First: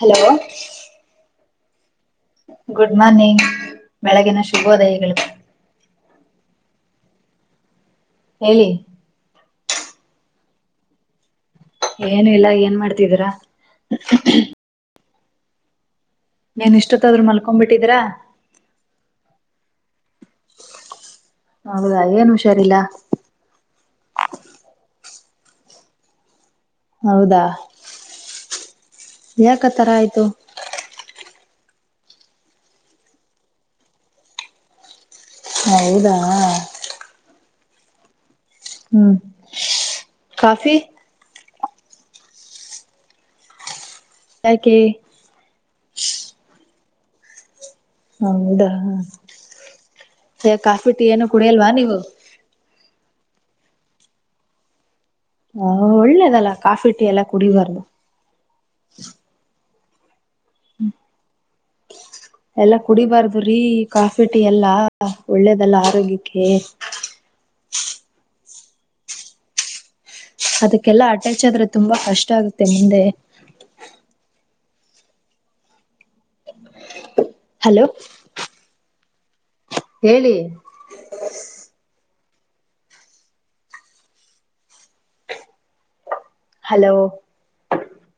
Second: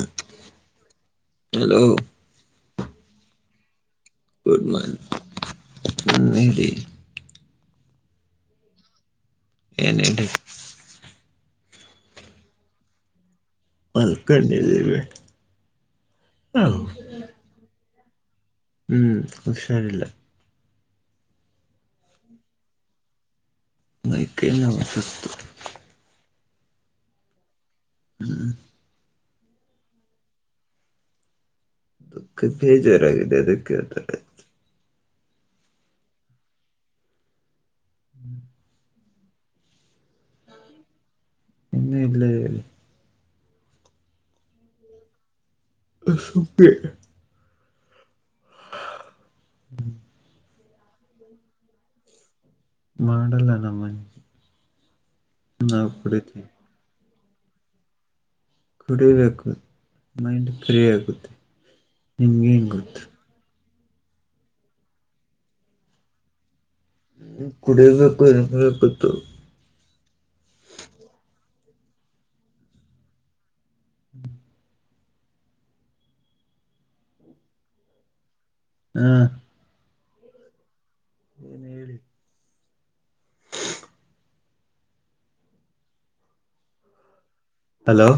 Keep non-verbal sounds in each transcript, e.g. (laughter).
Hello hello good morning ಬೆಳಗಿನ ಶುಭೋದಯಗಳು. ಅ ಹೇಳಿ ಏನ್ ಹೇಳಿ ಏನ ಇಲ್ಲ ಏನ್ ಮಾಡ್ತಿದೀರಾ ಹಲ್ಕಲ್ಲಿ ನೀನ್ ಇಷ್ಟತ್ ಆದ್ರರು ಮಲ್ಕೊಬಿಟ್ಟಿದಿರಾ ಹ್ಮ್ ಹುಷಾರಿಲ್ಲ ಹೌದಾ ಏನ್ ಹುಷಾರಿಲ್ಲ ಮೈಕೈ ನೋವು ಸುಸ್ತ್ ಹೌದಾ ಹ್ಮ್ ಯಾಕ ತರ ಆಯ್ತು ದುಃಖ ಭೇಜಾರಾಗಿದೆದಕ್ಕೆತ ಹೌದಾ ಹ್ಮ್ ಕಾಫಿ ಹ್ಮ ಇಲ್ಲ ಯಕೆ ಸಪ್ಪ ಹೌದಾ ಕಾಫಿ ಟೀ ಏನು ಕುಡಿಯಲ್ವಾ ನೀವು ಮಾಡಲ್ಲ ನಮ್ಮನೆ ಹ ನಾವು ಒಳ್ಳೇದಲ್ಲ ಕುಡಿತೀವಿ ಕಾಫಿಟೀ ಎಲ್ಲಾ ಕುಡಿಬಾರ್ದು ಕುಡಿಬೇಕು ಮೈಂಡ್ ಫ್ರೀ ಆಗುತ್ತೆ ನಿಮ್ಗೇನ್ ಎಲ್ಲಾ ಗೊತ್ತು ಕುಡಿಬಾರ್ದರೀ ಕಾಫಿ ಟೀ ಎಲ್ಲಾ ಒಳ್ಳೇದಲ್ಲ ಆರೋಗ್ಯಕ್ಕೆ ಹ್ಮ ಕುಡಿಯಬೇಕು ಎಬೇಕತ್ತು ಅದಕ್ಕೆಲ್ಲಾ ಅಟ್ಯಾಚ್ ಆದ್ರೆ ತುಂಬಾ ಕಷ್ಟ ಆಗುತ್ತೆ ಮುಂದೆ ಹ್ಮ್ ಹಲೋ ಹ್ಮ್ ಹೇಳಿ ಹೇಳಿ ಹಲೋ ಹಲೋ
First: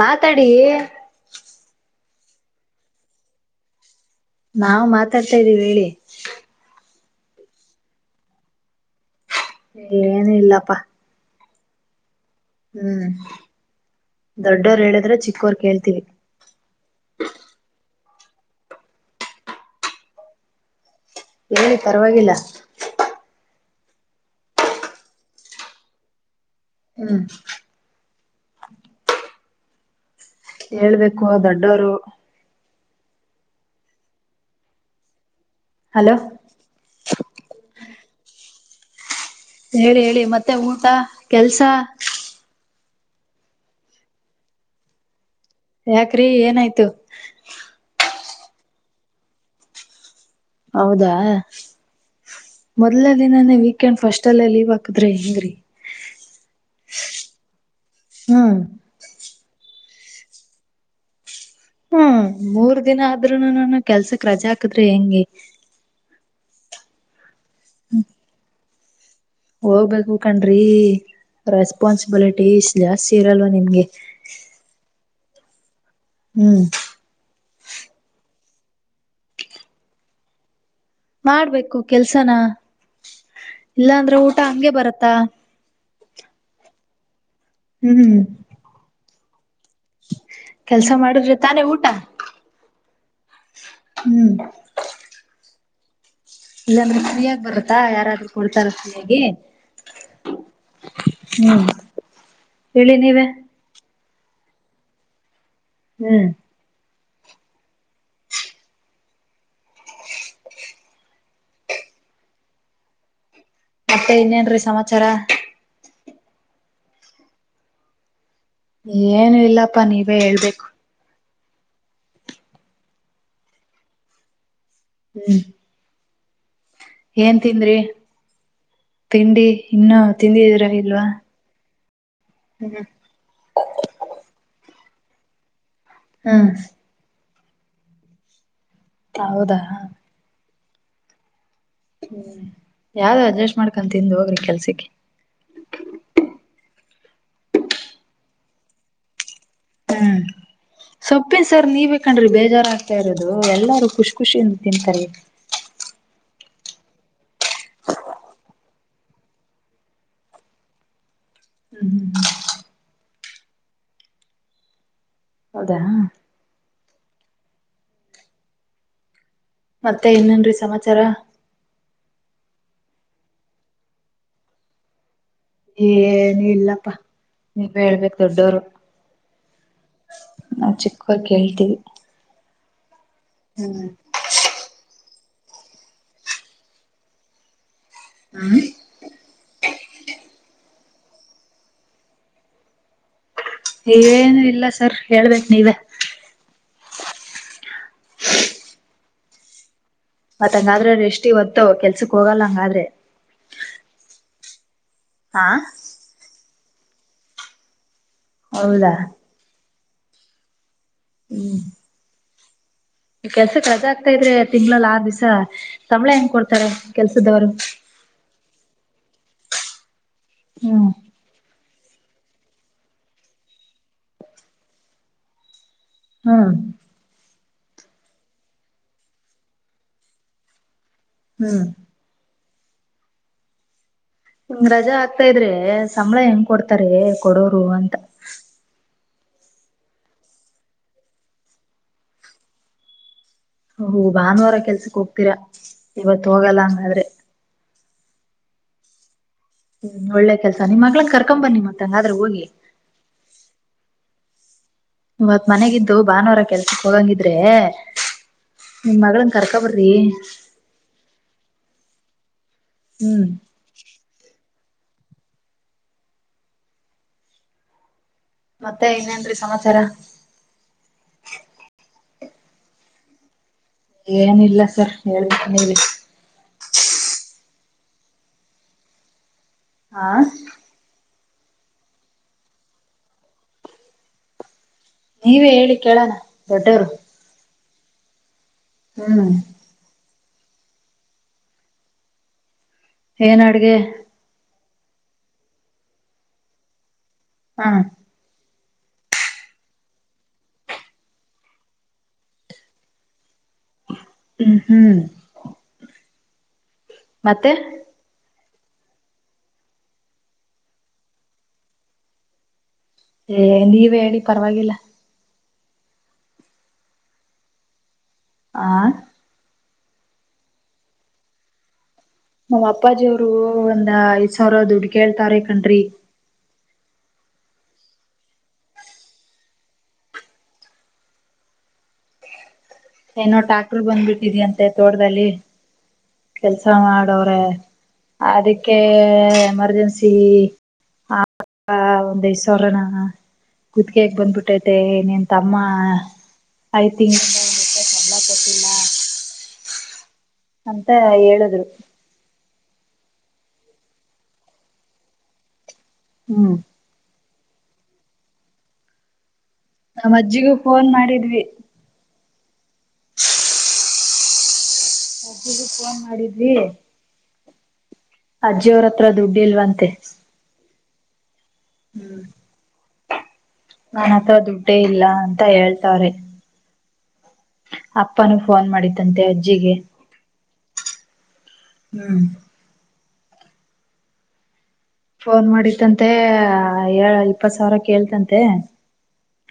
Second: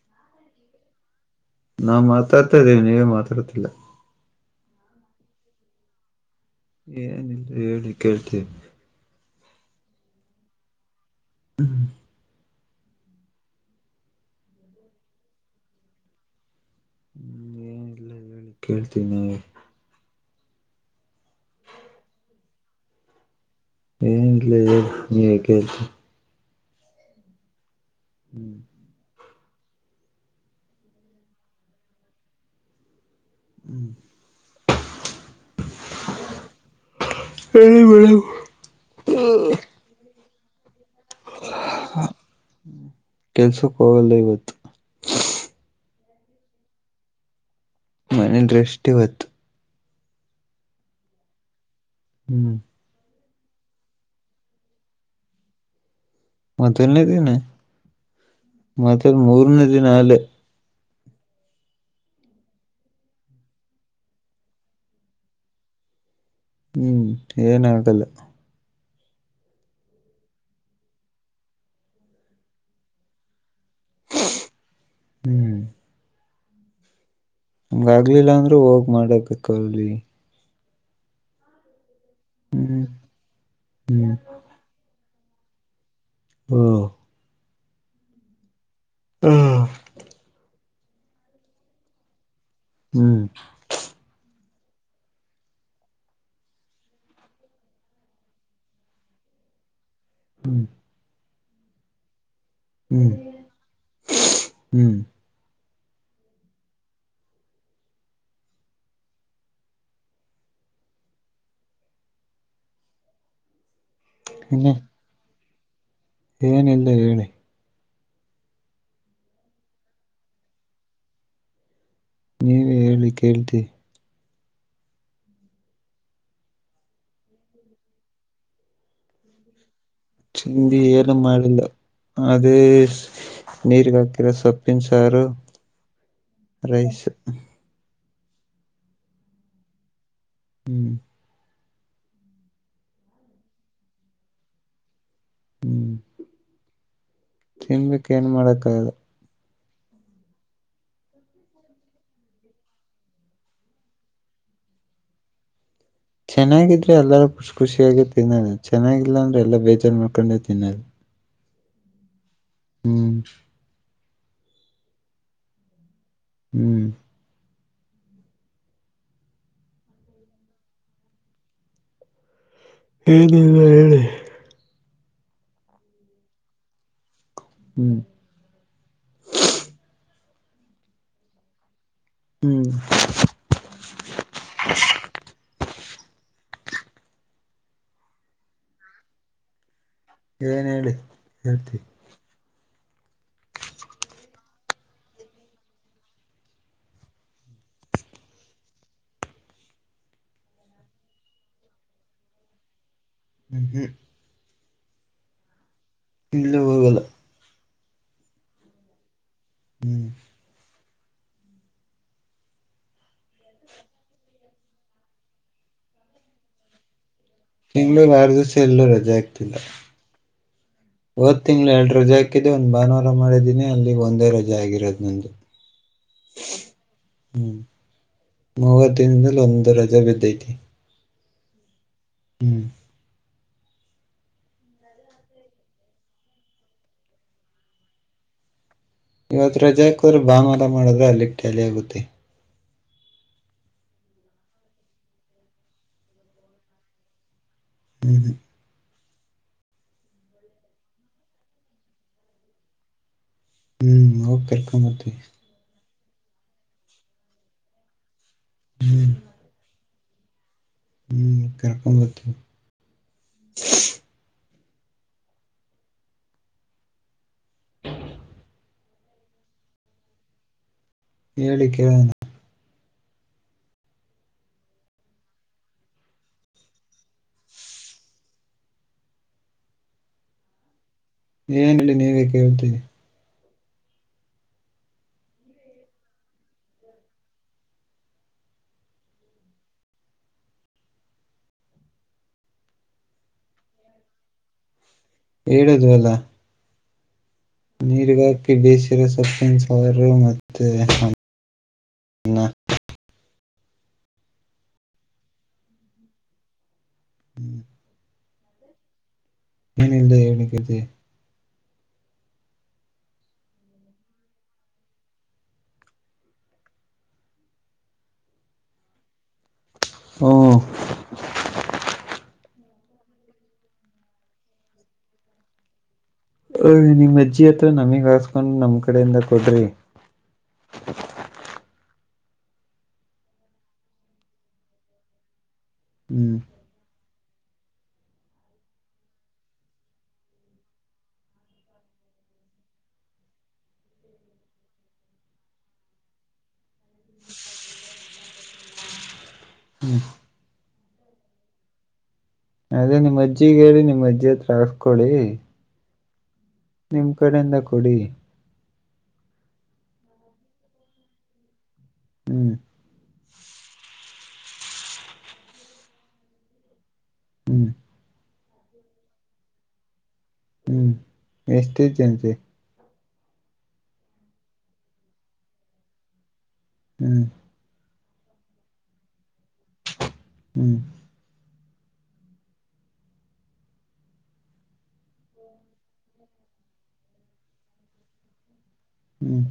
ಮಾತಾಡಿ ನಾನ್ ಮಾತಾಡ್ತಾ ಇದ್ದೇವಿ ನೀವೇ ಮಾತಾಡ್ತಿಲ್ಲ ನಾವವು ಮಾತಾಡ್ತಾ ಇದ್ದೀವಿ ಹೇಳಿ ಏನಲ್ ಹೇಳಿ ಕೇಳ್ತೀವಿ ಏನ ಇಲ್ಲಪ್ಪಾ ಹ್ಮ ಹ್ಮ್ ದೊಡ್ಡೋರು ಹೇಳಿದ್ರೆ ಚಿಕ್ಕೋರ್ ಕೇಳ್ತೀವಿ ಇಲ್ಲ ಹೇಳಿ ಕೇಳ್ತೀ ನಾವು ಹೇಳಿ ಪರವಾಗಿಲ್ಲ ಏನ್ಲ ನೀ ಕೆತ ಹ್ಮ ಹೇಳ್ಬೇಕು ದೊಡ್ಡವರು ಹ್ಮ್ ಹಲೋ ಹೇಳಳಿ ಬೆಳ ಹೇಳಿ ಹೇಳಿ ಮತ್ತೆ ಊಟ ಕೆಲ್ಸ ಕೆಲ್ಸಕ್ ಹೋಗಲ್ಲ ಇವತ್ತು ಯಾಕ್ರಿ ಏನಾಯ್ತು ಮನೇಲಿ ರೆಸ್ಟ್ ಇವತ್ತು ಹೌದಾ ಹ್ಮ್ ಮೊದ್ಲ ಅಲ್ಲಿ ನಾನ ವೀಕೆಂಡ್ ಫಸ್ಟ್ ಅಲ್ಲ ಲೀವ್ ಹಾಕದ್ರೆ ಹೆಂಗ್ರೀ ಮೊದಲನೇ ದಿನ ಮತ್ತ ಮೂರನೇ ದಿನ ಅಲ್ಲ ಹ್ಮ್ ಮೂರ್ ದಿನ ಆದ್ರೂನೂ ನಾನ ಕೆಲ್ಸಕ್ ರಜಾ ಹಕದ್ರೆ ಹೆಂಗಗೆ ಹ್ಮ್ ಏನಾಗಲ್ಲ ಹೋಗ್ಬೇಕು ಹ ಕಣ್ರಿ ರೆಸ್ಪಾನ್ಸಿಬಿಲಿಟಿ ಇ ಜಾಸ್ತಿ ಇರಲ್ವ ನಿಮ ಹಾಗಗೆ ಹ್ಮ್ ಹ್ಮ್ ನಮ್ಗ ಆಗ್ಲಿಲ್ಲ ಅಂದ್ರೂ ಹೋಗ್ ಮಾಡಬೇಕ ಅಲ್ಲಿ ಮಾಡ್ಬೇಕು ಕೆಲ್ಸನ ಹ್ಮ್ ಹ್ಮ್ ಇಲ್ಲಾಂದ್ರ ಊಟ ಹಗೆ ಬರತ್ತ ತ್ತ ಹ್ಮ ಹ್ಮ್ ಹ್ಮ ಕೆಲ್ಸ ಮಾಡುದ್ರೆ ತಾನೇ ಊಟ ಹ್ಮ್ ಹ್ಮ್ ಇಲ್ಲಾಂದ್ರೆ ಫ್ರೀಯಾಗಿ ಬರತ್ತಾ ಯಾರಾದ್ರೂ ಕೊಡ್ತಾರ ಫ್ರೀಯಾಗಿ ಹ್ಮ್ ಹ್ಮ್ ಹೇಳಿ ನೀವ ಹ್ಮ್ ಹ್ಮ್ ಮತ್ತೆ ಇನ್ನೇನ್ರೀ ಹ್ಮ್ ಸಮಾಚಾರ ಏನಿಲ್ಲ ರೀ ಏನು ಇಲ್ಲಪ್ಪಾ ನೀವೇ ಹೇಳ್ಬೇಕು ನೀವೇ ಹೇಳಿ ಕೇಳ್ತೀವಿ ಹ್ಮ್ ಏನ್ ತಿಂದ್ರಿ ತಿಂಡಿ ಇನ್ನುೂ ತಿಂದಿದಿದ್ರ ತಿಂಡಿ ಇಲ್ವಾ ಏನು ಮಾಡಿಲ್ಲ ಅದೇ ಹ್ಮ್ ನೀರು ಕಕ್ಕಿರ ಸೊಪ್ಪಿನ ಸಾರು ಹ್ಮ್ ರೈಸ್ ಹೌದಾ ಹ್ಮ್ ಹ್ಮ್ ಯಾವ್ದು ಅಡ್ಜಸ್ಟ್ ಮಾಡ್ಕು ತಿಂದು ಹೋಗ್ರಿ ಕೆಲ್ಸಕ್ಕೆ ಹ್ಮ್ ತಿನ್ಬೇಕ ಏನ್ ಮಾಡಕ್ ಆದು ಹ್ಮ್ ಸೊಪ್ಪನ್ ಸರ್ ನೀವ ಬೇಕಣ್ರಿ ಬೇಜಾರು ಆಗ್ತಾ ಇರೋದು ಎಲ್ಲಾರೂ ಖುಷ್ ಖುಷಿಯಿಂದ ತಿಂತಾರೆ (inaudible) ಚೆನ್ನಾಗಿದ್ರೆ ಎಲ್ಲರೂ ಖುಷಿ ಖುಷಿಯಾಗೇ ತಿನ್ನಲ್ಲ ಚೆನ್ನಾಗಿಲ್ಲ ಅಂದ್ರೆ ಎಲ್ಲಾ ಬೇಜಾರು ಮಾಡ್ಕೊಂಡೆ ತಿನ್ನಲ್ಲ ಹ್ಮ್ ಹ್ಮ್್ಮ (unintelligible) ಹ್ಮ ಹೌದಾ ಹ್ಮ್ ಮತ್ತೆ ಇನ್ನೇನ್ರಿ ಸಮಾಚಾರ ಹೇಳಿಲ್ಲ ಹೇಳಿ ಏನು ಇಲ್ಲಪ್ಪಾ ನೀವ ಹ್ಮ್ ಹೇಳ್ಬೇಕ ದೊಡ್ಡೋರು ನಾ ಚಿಕ್ಕವರ್ ಕೇಳ್ತೀವಿ ಹ್ಮ್ ಹ್ಮ್ ಹ್ಮ ಏನ್ ಹೇಳಿ ಹೇಳ್ತಿ ನೀವೇನು ಇಲ್ಲ ಸರ್ ಹೇಳ್ಬೇಕು ನೀವ (inaudible) ಮತ್ ಹಂಗಾದ್ರೆ ಅ್ರ ಎಷ್ಟ್ ಇವತ್ತು ಕೆಲ್ಸಕ್ ಹೋಗಲ್ಲ ಹಂಗಾದ್ರೆ ಹ್ ಹಾ ಇಲ್ಲು ಹೋಗಲ್ ಹೌದಾ ಹ್ಮ್ ಹ್ಮ್ ಕೆಲ್ಸಕ್ಕೆ ರಜೆ ಆಗ್ತಾ ಇದ್ರೆ ತಿಂಗ್ಗಳಲ್ ಆ ದಿವ್ಸ ಸಂಬಳೆ ಹೆಂಗ್ ಕೊಡ್ತಾರೆ ಕೆಲ್ಸ ತಿಂಗಳಿಗೆ ಆರು ದಿವಸ ರಜೆ ಆಗ್ತಿಲ್ಲ ಹ್ಮ್ ಹದ ತಿಂಗಳು ಎರಡ ರಜೆ ಹಾಕಿದೆ ಒಂದ್ ಭಾನುವಾರ ಮಾಡಿದ್ದೀನಿ ಅಲ್ಲಿ ಒಂದೇ ರಜೆ ಆಗಿರೋದ್ ನಂದು ಹ್ಮ್ ಹ್ಮ್ ಮೂವತ್ತಿನದಲ್ಲಿ ಒಂದು ರಜೆ ಬಿದ್ದೈತಿ ಹ್ಮ್ ಹ್ಮ್ ಹಂಗ್ ರಜಾ ಆಗ್ತಾ ಇದ್ರೆ ಸಂಬಳ ಹೆಂಗ ಕೊಡ್ತಾರೆ ಕೊಡೋರು ಅಂತ ಇವತ್ತು ರಜೆ ಹಾಕೋದ್ರೆ ಬಾನುವಾರ ಮಾಡಿದ್ರೆ ಅಲ್ಲಿಗೆ ಟ್ಯಾಲಿ ಆಗುತ್ತೆ ಹ ಭಾನುವಾರ ಕೆಲ್ಸಕ್ ಹೋಗ್ತೀರಾ ಇವತ್ ಹೋಗಲ್ಲ ಅಂದಾದ್ರೆ ಹ್ಮದು ಹ ಒಳ್ಳೆ ಕೆಲ್ಸ ನಿಮ್ಮ್ ಮಗ್ಳನ್ ಕರ್ಕೊಂಡ್ ಬನ್ನಿ ಮತ್ತಂಗಾದ್ರೆ ಹೋಗಿ ಹ್ಮ್ ಹೊಗತಕ್ ಇವತ್ ಮನೆಗಿದ್ದು ಭಾನುವಾರ ಕೆಲ್ಸಕ್ ಹೋಗಂಗಿದ್ರೆ ನಿಮ್ ಹ್ಮ್ ಮಗಳಂಗ ಕರ್ಕೊಬರಿ ಹ್ಮ್ ಕರಕೊಂಬತ ಹ್ಮ್ ಮತ್ತೆ ಇನೇನ್ರಿ ಸಮಾಚಾರ ಹೇಳಿ ಕೇಳಣ ಏನಿಲ್ಲ ಸರ್ ಹೇಳ್ಬೇಕ ಹೇಳಿ ಆಾ ಏನ್ಲ್ಲಿ ನೀವೇ ಕೇಳ್ತೀರಿ ನೀವೇ ಹೇಳಿ ಕೇಳಣ ದೊಡ್ಡವರು ಹ್ಮ್ ಏನ್ ಅಡ್ಗೆ ಹೇಳುದು ಅಲ್ಲ ಹಾ ನೀರುಗ ತಿಳಿ ಸೀರೆ ಸೊಪ್ಪಿನ ಸಾರು ಮತ್ತೇ ಅನ್ನ ಹ್ಮ್ ಹ್ಮ್ ಮತ್ತೆ ಏನಿಲ್ಲದೆ ಹೇಳನಕ್ಕೆತೆ ಹ ನೀವೇ ಹೇಳಿ ಪರವಾಗಿಲ್ಲ ಆ ಹ ನಮ್ಮ್ ಅಪ್ಪಾಜಿಯವರು ಒಂದ್ ಐದ್ ಸಾವಿರ ಹುಡ್ಕೇಳ್ತಾರೆ ಕಣ್ರಿ ನಿಮ್ ಅಜ್ಜಿ ಅತ್ರ ನಮಿಗ್ ಹಾಸ್ಕೊಂಡ್ ನಮ್ ಕಡೆಯಿಂದ ಕೊಡ್ರಿ (inaudible) ಏನೋ ಟ್ಯಾಕ್ಟರ್ ಬಂದ್ಬಿಟ್ಟಿದಿ ಅಂತೆ ತೋಟದಲ್ಲಿ ಹ್ಮ್ ಕೆಲ್ಸ ಮಾಡೋ್ರೆ ಅದಕ್ಕೆ ಎಮರ್ಜೆನ್ಸಿ ಹಾ ಒಂದ ಐದು ಸಾವಿರ ನಾನ ಕುತ್ತಿಗೆ ಹಿಡಿದುಕೊಂಡು ಬಿಟ್ಟಿದೆ ನಿನ್ ತಮ್ಮ ಐ ತಿಕ್ (unintelligible) ಹ್ಮ್ ಅಂತ ಹೇಳುದ್ರು ಅದೇ ನಿಮ್ಮ್ ಅಜ್ಜಿಗ ಹೇಳಿ ನಿಮ್ಮ್ ಅಜ್ಜಿ ಹತ್ರ ಹಸ್ಕೊೊಳ್ಳಿ ಹ್ಮ್ ನಿಮ್ ಕಡೆಯಿಂದ ಕೊಡಿ ನಾ್ ಅಜ್ಜಿಗೂ ಫೋನ್ ಮಾಡಿದ್ವಿ ಹ್ಮ್ (inaudible) ಒ ಫೋನ್ ಮಾಡಿದ್ವಿ ಹ್ಮ್ ಅಜ್ಜಿಯ ಅವ್ರತ್ರ ದುಡ್ಡಿ ಇಲ್ವಂತೆ ಹ್ಮ್ ಎಷ್ಟೇ ಜನ್ಸರಿ ನನ್ಥ ದುಡ್ಡೇ ಇಲ್ಲ ಅಂತ ಹೇಳ್ತವಾರೆ ಹ್ಮ್ ಅಪ್ಪಾನೂ ಫೋನ್ ಮಾಡಿದ್ದಂತೆ ಅಜ್ಜಿಗೆ ಹ್ಮ್ ಹ್ಮ್ ಫೋನ್ ಮಾಡತ್ತಂತೆ ಏ ಹಿಪಥು ಸಾವಿರ ಕೇಳ್ತಂತೆ ಹ್ಮ್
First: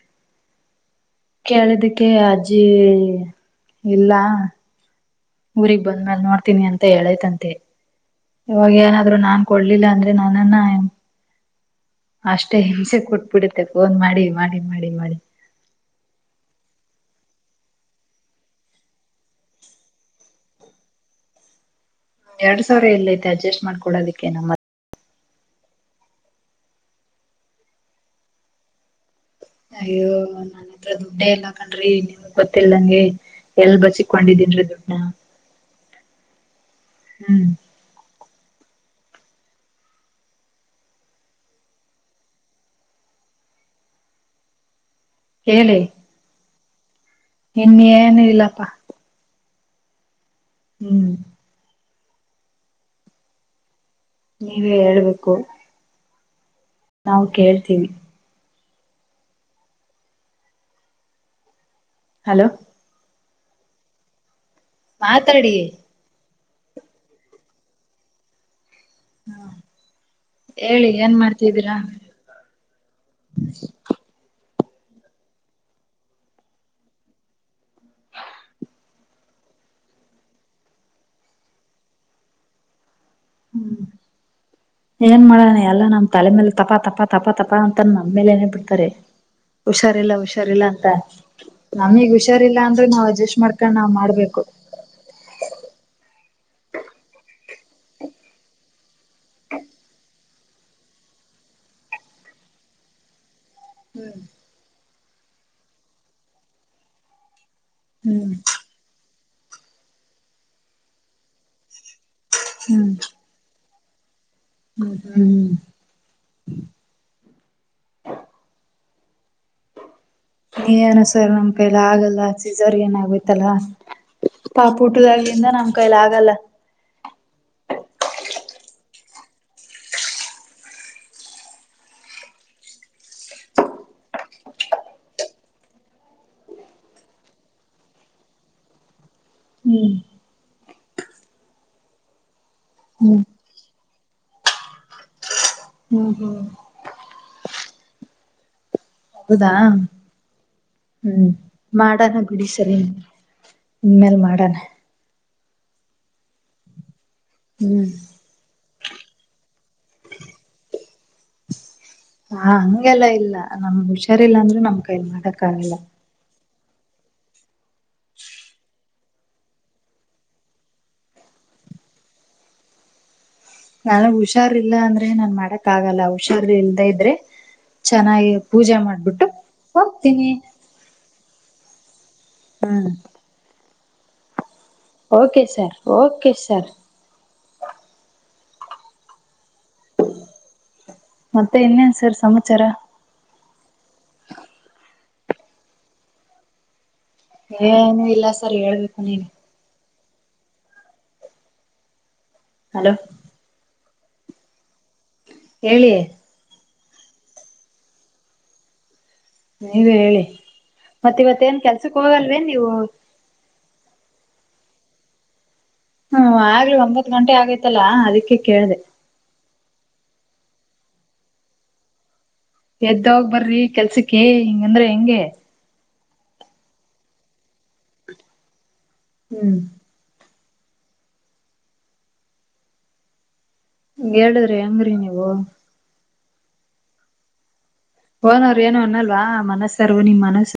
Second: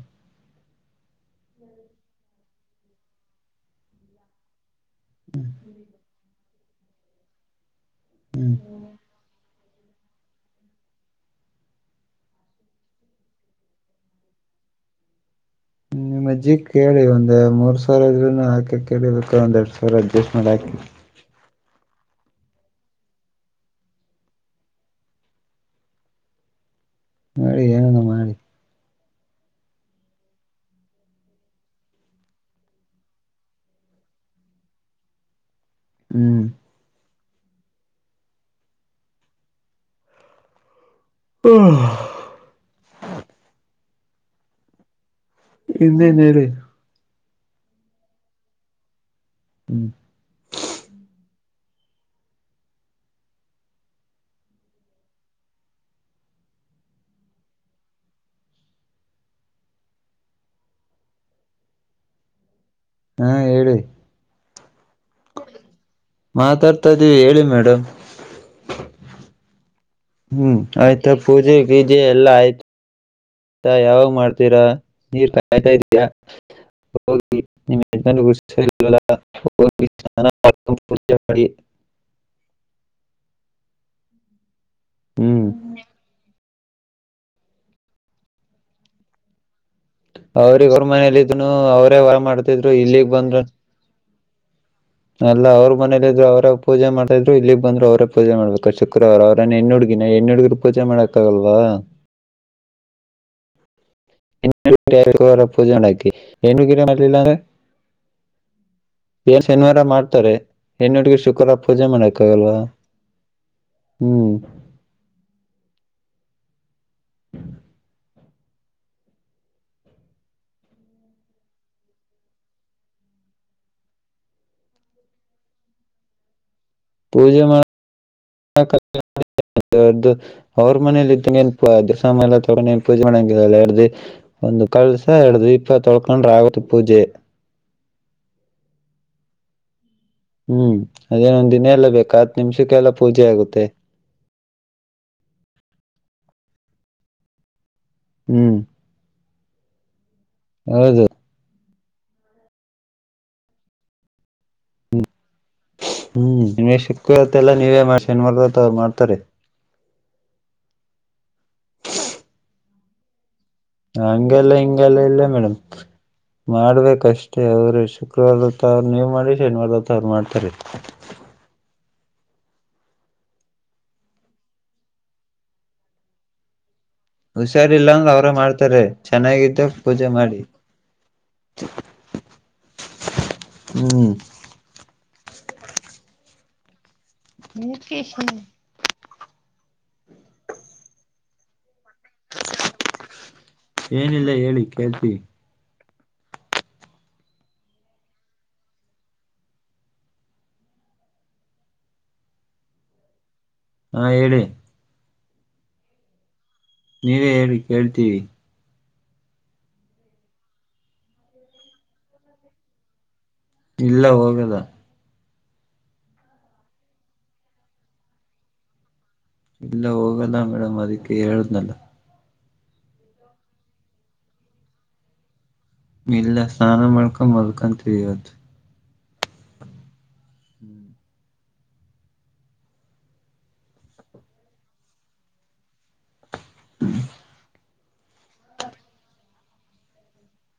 ಕೇಳಿದಕ್ಕೆ ಅಜ್ಜಿ ಇಲ್ಲ ಹೇಳ್ತೀನಿ ಅಂತ ಹೇಳೇತಂತೆ ಹ್ಮ್ ಇವಾಗ ಏನಾದ್ ನಾನ್ ಕೊಡ್ಲಿಲ್ಲ ಅಂದ್ರೆ ನಾನನ್ನ ಅಷ್ಟೇ ಹಿಂಸೆ ಕೊಟ್ಬಿಡುತ್ತೆ ಫೋನ್ ಮಾಡಿ ಮಾಡಿ ಮಾಡಿ ಮಾಡಿ ನಿಮ್ಮ ಅಜ್ಜಿ ಕೇಳಿ ಒಂದ್ ಮೂರ್ ಸಾವರ ಆದ್ರುನು ಹಾಕಿ ಕೇಳಿಬೇಕ ಒಂದ್ ಎರಡ್ ಸಾವಿರ ಅಡ್ಜಸ್ಟ್ ಮಾಡ್ ಹಾಕಿ (inaudible) ಎರಡ್ ಸಾವಿರ ಎ ಇಲ್ಲ ಐತೆ ಅಡ್ಜಸ್ಟ್ ಮಾಡ್ಕ ಕೊಡೋದಕ್ಕೆ ನಮ್ಮ ನಿ ಏನ ಮಾಡಿ ಅಯ್ಯೋ ನನ್ ಹತ್ರ ದುಡ್ಡ ಎಲ್ಲ ಹಾ ಕಂಡ್ರಿ ನಿಮ್ಗ್ ಗೊತ್ತಿಲ್ಲ ನಂಗೆ ಎಲ್ ಬಸಿಕೊಂಡಿದ್ದ (inaudible) ಹ್ಮ್ ಹ್ಮ್ ಹ್ಮ ಇನ್ನೇನ್ ಹೇಳ ನಿನ್ ಏನು ಇಲ್ಲಪ್ಪಾ ಹ್ಮ್ ಹ್ಮ್ ನೀವೇ ಹೇಳ್ಬೇಕು ನಾವು ಕೇಳ್ತೀವಿ ಹಲೋ ಹಾಂ ಏಳು ಮಾತಾಡಿ ಮಾತಾಡ್ತಾ ಇದ್ದೀವಿ ಹೇಳಿ ಮೇಡಮ್ ಹ್ಮ ಹ್ಮ್ ಆಯ್ತಾ ಪೂಜೆ ಪೀಜೆ ಎಲ್ಲ ಆಯ್ತು ಆತ ಯಾವಾಗ್ ಮಾಡ್ತೀರಾ ನೀರ್ ಕಾಯ್ತಾ ಇದ್ದಯಾ ಹೋಗಿ ಪೂಜೆ ಮಾಡಿ (inaudible) ಹ್ಮ್ ಏನ್ ಹ್ಮ್ ಮಾಡಣ ಎಲ್ಲ ನಮ್ ತಲೆ ಮೇಲ್ ತಪಾ ತಪಾ ತಪಾ ತಪಾ ಅಂತನ್ ನ್ಮೇಲೆ ಏನೇ ಬಿಡ್ತಾರೆ ಹುಷಾರಿಲ್ಲ ಹುಷಾರಿಲ್ಲಾ ಅವ್ರಿಗ್ ಅಂತ ಅವ್ರ ಮನೇಲಿ ಇದ್ನು ಅವರೇ ನಮಗ್ ವರ ಹುಷಾರಿಲ್ಲಾ ಮಾಡ್ತಿದ್ರು ಅಂದ್ರೆ ನಾವ್ ಇಲ್ಲಿಗ್ ಅಡ್ಜಸ್ಟ್ ಬಂದ್ರು ಮಾಡ್ಕೊಂಡ್ ನಾವ್ ಮಾಡ್ಬೇಕು ಎಲ್ಲ ಅವ್ರ ಮನೇಲಿ ಇದ್ರು ಅವ್ರ ಪೂಜೆ ಮಾಡ್ತ ಇದ್ರು ಇಲ್ಲಿಗ್ ಬಂದ್ರು ಅವ್ರೇ ಪೂಜ ಮಾಡ್ಬೇಕ ಶುಕ್ರವಾರ ಅವ್ರೇನ್ ಹೆಣ್ಣ ಹುಡುಗಿನ ಹೆಣ್ಣ ಹುಡ್ಗೀರು ಪೂಜೆ ಮಾಡಕ್ಕ ಆಗಲ್ವ ಹ ಹ್ಮ್ ಅವರ ಪೂಜೆ ಉ ನಾಕಿ ಏ ಕೀರ ಮಲ್ಲ ಹ್ಮ್ ಏನ ಶನಿವಾರ ಮಾಡ್ತಾರೆ ಹೆಣ್ಣ ಹುಡ್ಗೀ ಶುಕ್ರವಾರ ಪೂಜೆ ಮಾಡಕ್ ಆಗಲ್ವಾ ಹ್ಮ್ ಹ್ಮ ಹ್ಮ (inaudible) ಏನು ಸರ್ ನಮ್ಮಕಯ್ಯಲ್ಲಿ ಆಗಲ್ಲ ಸಿಝರಿಯನ್ ಆಗೋಯತಲ್ಲ ಪಾಪು ಹುಟದಾಗಲಿಂದ ನಮ್ ಕೈಲಿ ಆಗಲ್ಲ (inaudible) ಪೂಜೆ ಮಾಡ (unintelligible) ರ್ದು ಅವ್ರ ಮನೇಲಿ ಇದ್ದಂಗ ಏನ್ ಅದಸ ಎಲ್ಲ ತೊಗೊಂಡನ್ ಪೂಜೆ ಮಾಡಂಗಿಲ್ಲಲ್ಲ ಎರ್ದಿ (unintelligible) ಒಂದು (unintelligible) ಹ್ಮ್ (inaudible) ಹ್ಮ್ ಅದೇನೊಂದ್ ದಿನ ಎಲ್ಲ ಬೇಕಾ ಹತ್ ನಿಮಿಷಕ್ಕೆಲ್ಲಾ ಹ್ಮ್ ಪೂಜೆ ಆಗುತ್ತೆ (unintelligible) ಹ್ಮ್ ಹ್ಮ್ ಹ್ಮ್ ಹೌದಾ ಹೌದು ಹ್ಮ್ ಮಾಡಣ ಬಿಡಿ ಸಾರ್ ಇನ್ಮೇಲೆ ಮಾಡಣ ಹ್ಮ್ ಹ್ಮ್ ದಿನೇಶ್ (inaudible) ಲ್ಲ ನೀವೇ ಹ್ಮ್ ಶನಿವಾರ ಮಾಡ್ತಾರೆ (inaudible) ಹಂಗೆಲ್ಲಾ ಇಲ್ಲ ನಮ್ ಕೈಲಿ ಹುಷಾರಿಲ್ಲ ಹಂಗೆಲ್ಲ ಅಂದ್ರೆ ಮಾಡಕ್ಕಾಗಲ್ಲ ಮಾಡಬೇಕಷ್ಟೇ ಅವ್ರ್ ಶುಕ್ರವಾರ ಮತ್ತು ಅವರ ಮಾಡುತ್ತಾರೆ ಶನಿವಾರ ನೀವು ಮಾಡಿ ನನ್ಗ್ ಹುಷಾರ್ ಇಿಲ್ಲ ಅಂದ್ರೆ ನನ್ ಮಾಡಕ್ ಆಗಲ್ಲ ಹುಷಾರ್ ಇಲ್ದ ಇದ (inaudible) ಹುಷಾರಿಲ್ಲಂದ್ರ ಅವ್ರ ಮಾಡ್ತಾರೆ ಮಾಡ್ಬಿಟ್ಟು ಚೆನ್ನಾಗಿದ್ದ ಪೂಜೆ ಹೋಗ್ತೀನಿ. ಮಾಡಿ (inaudible) ಹ್ಮ ಹ್ಮ್ okay sir okay sir Mukesh (unintelligible) ಮತ್ತೆ ಇನ್ ಎನ್ (inaudible) ಏನಿಲ್ಲ ಹೇಳಿ ಕೇಳ್ತೀವಿ ಏನೂ ಇಲ್ಲ ಸರ್ ಹೇಳ್ಬೇಕು ನೀನು ಹಲೋ ಹಾ ಹೇಳಿ ಹೇಳಿ ನೀವೆ ಹೇಳಿ ಕೇಳ್ತೀವೀ ನೀವೆ ಹೇಳಿ ಮತ್ತ ಇವತ್ತೇಏನ್ ಕೆಲ್ಸಕ್ ಹೋಗಲ್ವೇನ್ ನೀವು ಇಲ್ಲ ಹೋಗಲ್ಲ ಹ್ಮ ಆಗ್ಲಿ ಒಂಬತ್ ಗಂಟೆ ಆಗೈತಲ್ಲಾ ಅದಕ್ಕೆ ಕೇಳ್ದೇ ಇಲ್ಲ ಹೋಗಲ್ಲಾ ಮೇಡಮ್ ಅದಕ್ಕೆ ಹೇಳಿದ್ನಲ್ಲ ಎದ್ದೋಗ್ ಬರ್ರಿ ಕೆಲ್ಸಕ್ಕೆ ಹಿಂಗಂಡ್ರೆ ಹೆಂಗೆ ಇಲ್ಲ ಸ್ನಾನ ಮಾಡ್ಕೊಂಡ್ ಮಲ್ಕೋಟಿವೊ ಇವತ್ತು ಹ್ಮ್ ಹೇಳಿದ್ರಿ ಹಂಗ್ರಿ ನೀವು ಹ್ಮ (unintelligible) ಓನರ್ ಏನೋ ಒನ್ನಲ್ವಾ ಮನಸ್ಸರ್ವ ನಿಮ್ ಮನಸ್ಸ